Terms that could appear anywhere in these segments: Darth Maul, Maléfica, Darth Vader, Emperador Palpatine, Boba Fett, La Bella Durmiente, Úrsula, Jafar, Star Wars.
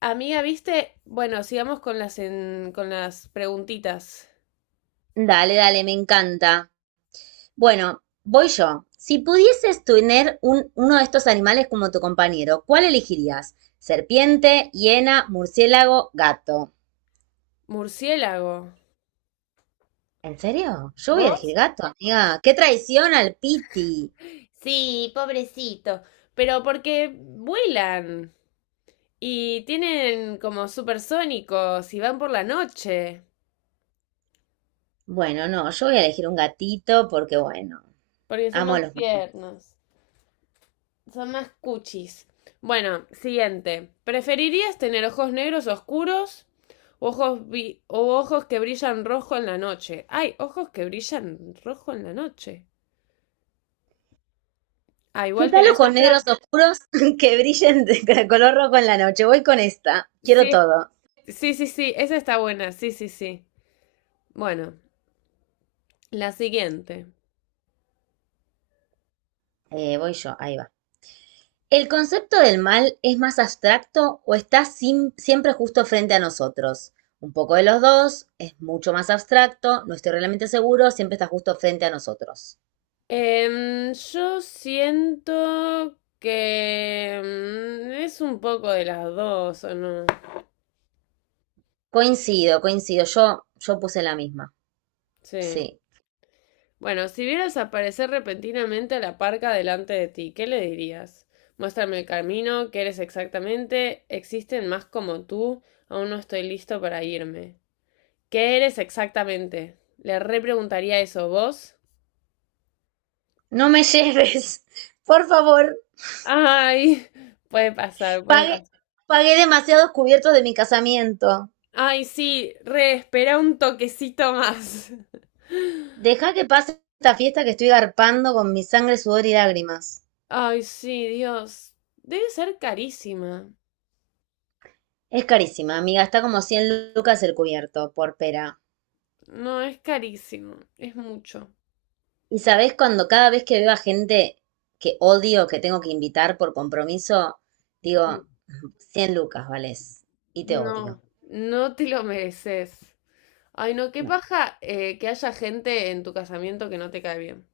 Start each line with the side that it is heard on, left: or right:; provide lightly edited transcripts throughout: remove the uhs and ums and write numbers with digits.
left: Amiga, viste, bueno, sigamos con con las preguntitas.
right: Dale, dale, me encanta. Bueno, voy yo. Si pudieses tener uno de estos animales como tu compañero, ¿cuál elegirías? Serpiente, hiena, murciélago, gato.
left: Murciélago.
right: ¿En serio? Yo voy a
left: ¿Vos?
right: elegir gato, amiga. ¡Qué traición al Piti!
left: Sí, pobrecito. Pero porque vuelan y tienen como supersónicos y van por la noche.
right: Bueno, no, yo voy a elegir un gatito porque, bueno,
left: Porque son
right: amo a
left: más
right: los...
left: tiernos. Son más cuchis. Bueno, siguiente. ¿Preferirías tener ojos negros oscuros o o ojos que brillan rojo en la noche? Ay, ojos que brillan rojo en la noche. Ah,
right: ¿Qué
left: igual
right: tal
left: tenés
right: ojos negros
left: otra.
right: oscuros que brillen de color rojo en la noche? Voy con esta. Quiero
left: Sí,
right: todo.
left: sí, sí, sí, esa está buena, sí, sí, sí. Bueno, la siguiente.
right: Voy yo, ahí va. ¿El concepto del mal es más abstracto o está siempre justo frente a nosotros? Un poco de los dos, es mucho más abstracto, no estoy realmente seguro, siempre está justo frente a nosotros.
left: Yo siento que es un poco de las dos, ¿o no?
right: Coincido, coincido, yo puse la misma,
left: Sí.
right: sí.
left: Bueno, si vieras aparecer repentinamente a la parca delante de ti, ¿qué le dirías? Muéstrame el camino, ¿qué eres exactamente? ¿Existen más como tú? Aún no estoy listo para irme. ¿Qué eres exactamente? Le repreguntaría eso, ¿vos?
right: No me lleves, por favor,
left: Ay, puede pasar, puede
right: pagué,
left: pasar.
right: pagué demasiados cubiertos de mi casamiento.
left: Ay, sí, re, espera un toquecito más.
right: Deja que pase esta fiesta que estoy garpando con mi sangre, sudor y lágrimas.
left: Ay, sí, Dios. Debe ser carísima.
right: Es carísima, amiga, está como 100 lucas el cubierto, por pera.
left: No, es carísimo, es mucho.
right: Y sabes, cuando cada vez que veo a gente que odio, que tengo que invitar por compromiso, digo, 100 lucas, vales, y te odio.
left: No, no te lo mereces. Ay, no, qué
right: No.
left: paja que haya gente en tu casamiento que no te cae bien.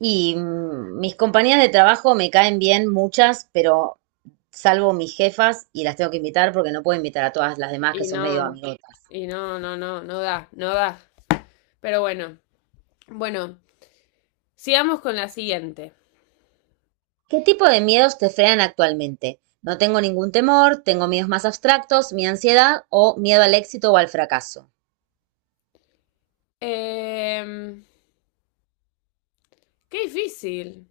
right: Y mis compañías de trabajo me caen bien muchas, pero salvo mis jefas y las tengo que invitar porque no puedo invitar a todas las demás
left: Y
right: que son medio
left: no,
right: amigotas.
left: y no da, no da. Pero bueno, bueno, sigamos con la siguiente.
right: ¿Qué tipo de miedos te frenan actualmente? No tengo ningún temor, tengo miedos más abstractos, mi ansiedad o miedo al éxito o al fracaso.
left: Em, Qué difícil.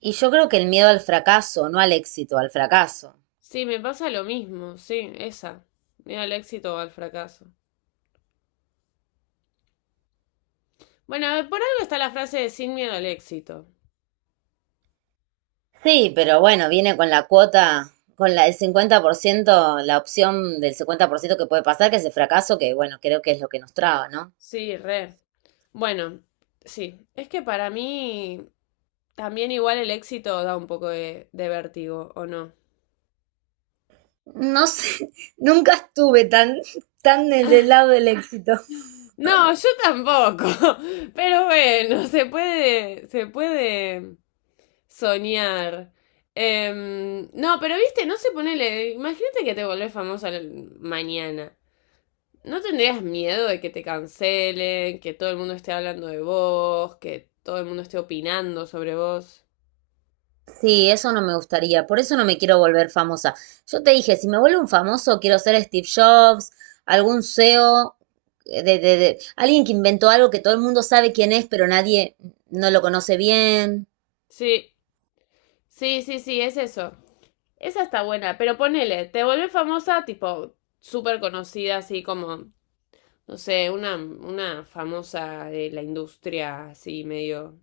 right: Y yo creo que el miedo al fracaso, no al éxito, al fracaso.
left: Sí, me pasa lo mismo, sí, esa. Miedo al éxito o al fracaso. Bueno, a ver, por algo está la frase de sin miedo al éxito.
right: Sí, pero bueno, viene con la cuota, con la, el 50%, la opción del 50% que puede pasar, que es el fracaso, que bueno, creo que es lo que nos traba, ¿no?
left: Sí, re. Bueno, sí, es que para mí también igual el éxito da un poco de vértigo, ¿o no?
right: No sé, nunca estuve tan, tan del lado del éxito.
left: No, yo tampoco. Pero bueno, se puede soñar. No, pero viste, no se ponele. Imagínate que te volvés famosa mañana. ¿No tendrías miedo de que te cancelen, que todo el mundo esté hablando de vos, que todo el mundo esté opinando sobre vos?
right: Sí, eso no me gustaría, por eso no me quiero volver famosa. Yo te dije, si me vuelvo un famoso, quiero ser Steve Jobs, algún CEO, alguien que inventó algo que todo el mundo sabe quién es, pero nadie no lo conoce bien.
left: Sí, sí, sí, sí, es eso. Esa está buena, pero ponele, te volvés famosa, tipo, súper conocida, así como, no sé, una famosa de la industria, así medio.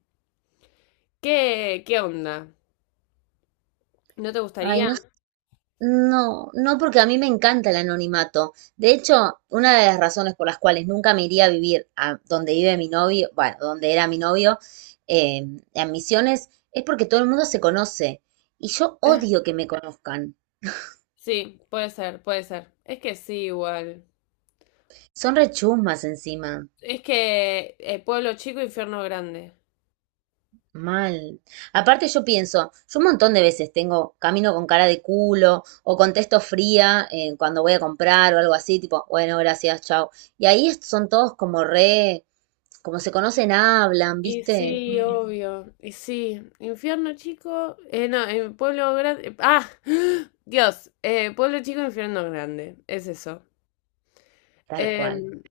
left: ¿Qué, qué onda? ¿No te
right: Ay,
left: gustaría?
right: no. No, no porque a mí me encanta el anonimato. De hecho, una de las razones por las cuales nunca me iría a vivir a donde vive mi novio, bueno, donde era mi novio, eh, en Misiones, es porque todo el mundo se conoce. Y yo odio que me conozcan.
left: Sí, puede ser, puede ser. Es que sí, igual.
right: Son rechusmas encima.
left: Es que pueblo chico, infierno grande.
right: Mal. Aparte yo pienso, yo un montón de veces tengo, camino con cara de culo o contesto fría cuando voy a comprar o algo así, tipo, bueno, gracias, chao. Y ahí son todos como re, como se conocen, hablan,
left: Y
right: ¿viste?
left: sí,
right: Mm,
left: obvio. Y sí, infierno chico. No, en pueblo grande. Ah, Dios. Pueblo chico, infierno grande. Es eso.
right: tal cual.
left: Em,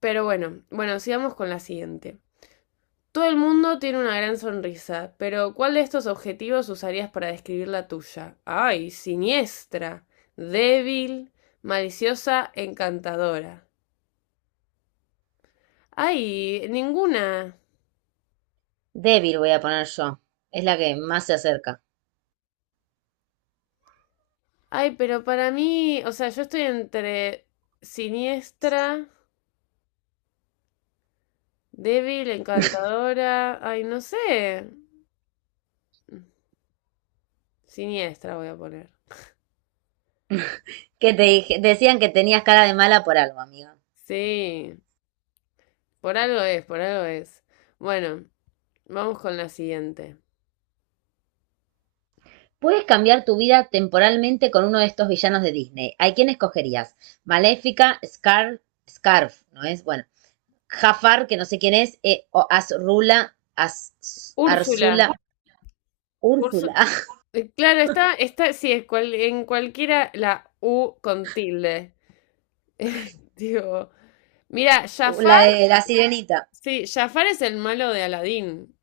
left: pero bueno, bueno, sigamos con la siguiente. Todo el mundo tiene una gran sonrisa, pero ¿cuál de estos objetivos usarías para describir la tuya? Ay, siniestra, débil, maliciosa, encantadora. Ay, ninguna.
right: Débil voy a poner yo. Es la que más se acerca.
left: Ay, pero para mí, o sea, yo estoy entre siniestra, débil, encantadora, ay, no sé. Siniestra voy a poner.
right: Que decían que tenías cara de mala por algo, amiga.
left: Sí, por algo es, por algo es. Bueno, vamos con la siguiente.
right: Puedes cambiar tu vida temporalmente con uno de estos villanos de Disney. ¿A quién escogerías? Maléfica, Scarf, ¿no es? Bueno. Jafar, que no sé quién es, o
left: Úrsula.
right: Arzula, Úrsula,
left: Úrsu-
right: ah,
left: eh, claro, está, está, sí, en cualquiera la U con tilde. Digo, mira,
right: la
left: Jafar,
right: de la sirenita.
left: sí, Jafar es el malo de Aladín.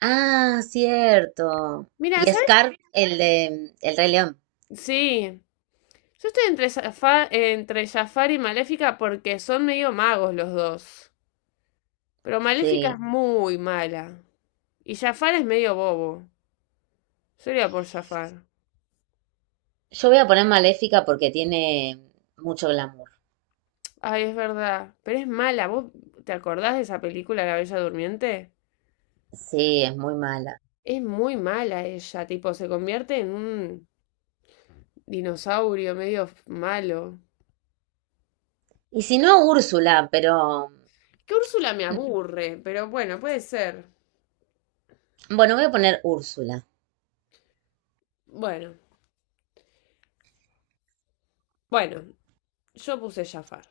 right: Ah, cierto.
left: Mira,
right: Y
left: ¿sabes?
right: Scar, el de El Rey León.
left: Sí. Yo estoy entre, entre Jafar y Maléfica porque son medio magos los dos. Pero Maléfica
right: Sí.
left: es muy mala. Y Jafar es medio bobo. Yo iría por Jafar.
right: Yo voy a poner Maléfica porque tiene mucho glamour.
left: Ay, es verdad. Pero es mala. ¿Vos te acordás de esa película, La Bella Durmiente?
right: Sí, es muy mala.
left: Es muy mala ella. Tipo, se convierte en un dinosaurio malo.
right: Y si no, Úrsula, pero...
left: Que Úrsula me
right: Mm,
left: aburre, pero bueno, puede ser.
right: bueno, voy a poner Úrsula.
left: Bueno, bueno. Yo puse Jafar.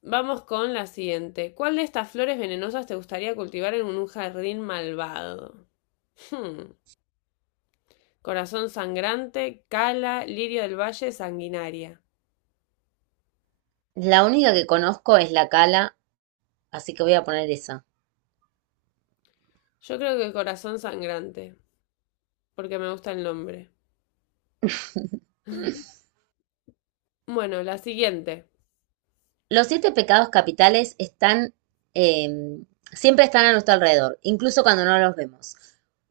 left: Vamos con la siguiente. ¿Cuál de estas flores venenosas te gustaría cultivar en un jardín malvado? Hmm. Corazón sangrante, cala, lirio del valle, sanguinaria.
right: La única que conozco es la Cala, así que voy a poner esa.
left: Yo creo que corazón sangrante, porque me gusta el nombre. Bueno, la siguiente.
right: Los 7 pecados capitales están, eh, siempre están a nuestro alrededor, incluso cuando no los vemos.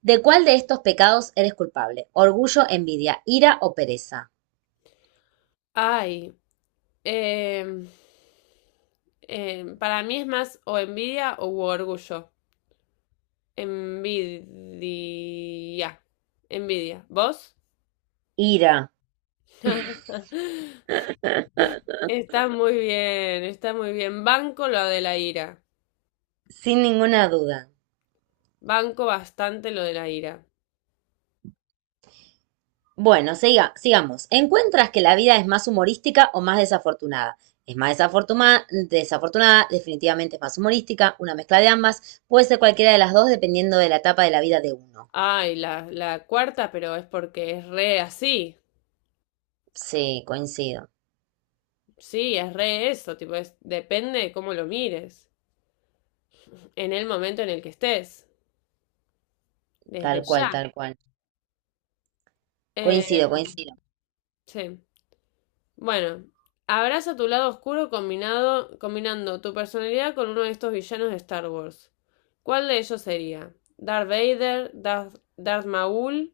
right: ¿De cuál de estos pecados eres culpable? Orgullo, envidia, ira o pereza.
left: Ay, eh, para mí es más o envidia o orgullo. Envidia. Envidia. ¿Vos?
right: Ira,
left: Está muy bien, está muy bien. Banco lo de la ira.
right: sin ninguna duda.
left: Banco bastante lo de la ira.
right: Bueno, sigamos. ¿Encuentras que la vida es más humorística o más desafortunada? Es más desafortunada, definitivamente es más humorística, una mezcla de ambas, puede ser cualquiera de las dos dependiendo de la etapa de la vida de uno.
left: Ay, la cuarta, pero es porque es re así.
right: Sí, coincido,
left: Sí, es re eso, tipo, es, depende de cómo lo mires, en el momento en el que estés, desde
right: tal cual,
left: ya.
right: tal cual.
left: Eh,
right: Coincido, coincido.
left: sí. Bueno, abraza tu lado oscuro combinado, combinando tu personalidad con uno de estos villanos de Star Wars. ¿Cuál de ellos sería? ¿Darth Vader? Darth Maul?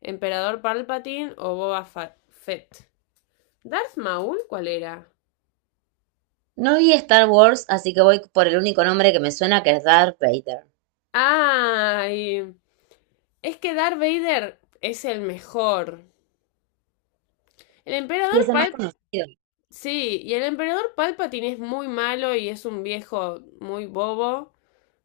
left: ¿Emperador Palpatine o Boba Fett? ¿Darth Maul cuál era?
right: No vi Star Wars, así que voy por el único nombre que me suena, que es Darth Vader.
left: ¡Ay! Es que Darth Vader es el mejor. El emperador
right: Y es el más
left: Pal...
right: conocido.
left: Sí, y el emperador Palpatine es muy malo y es un viejo muy bobo.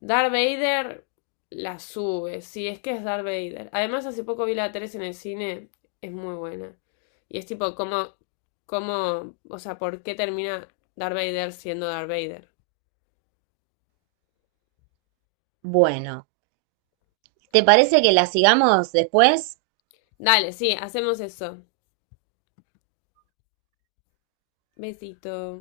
left: Darth Vader la sube, sí, es que es Darth Vader. Además, hace poco vi la 3 en el cine, es muy buena. Y es tipo, cómo, o sea, por qué termina Darth Vader siendo Darth Vader?
right: Bueno, ¿te parece que la sigamos después?
left: Dale, sí, hacemos eso. Besito.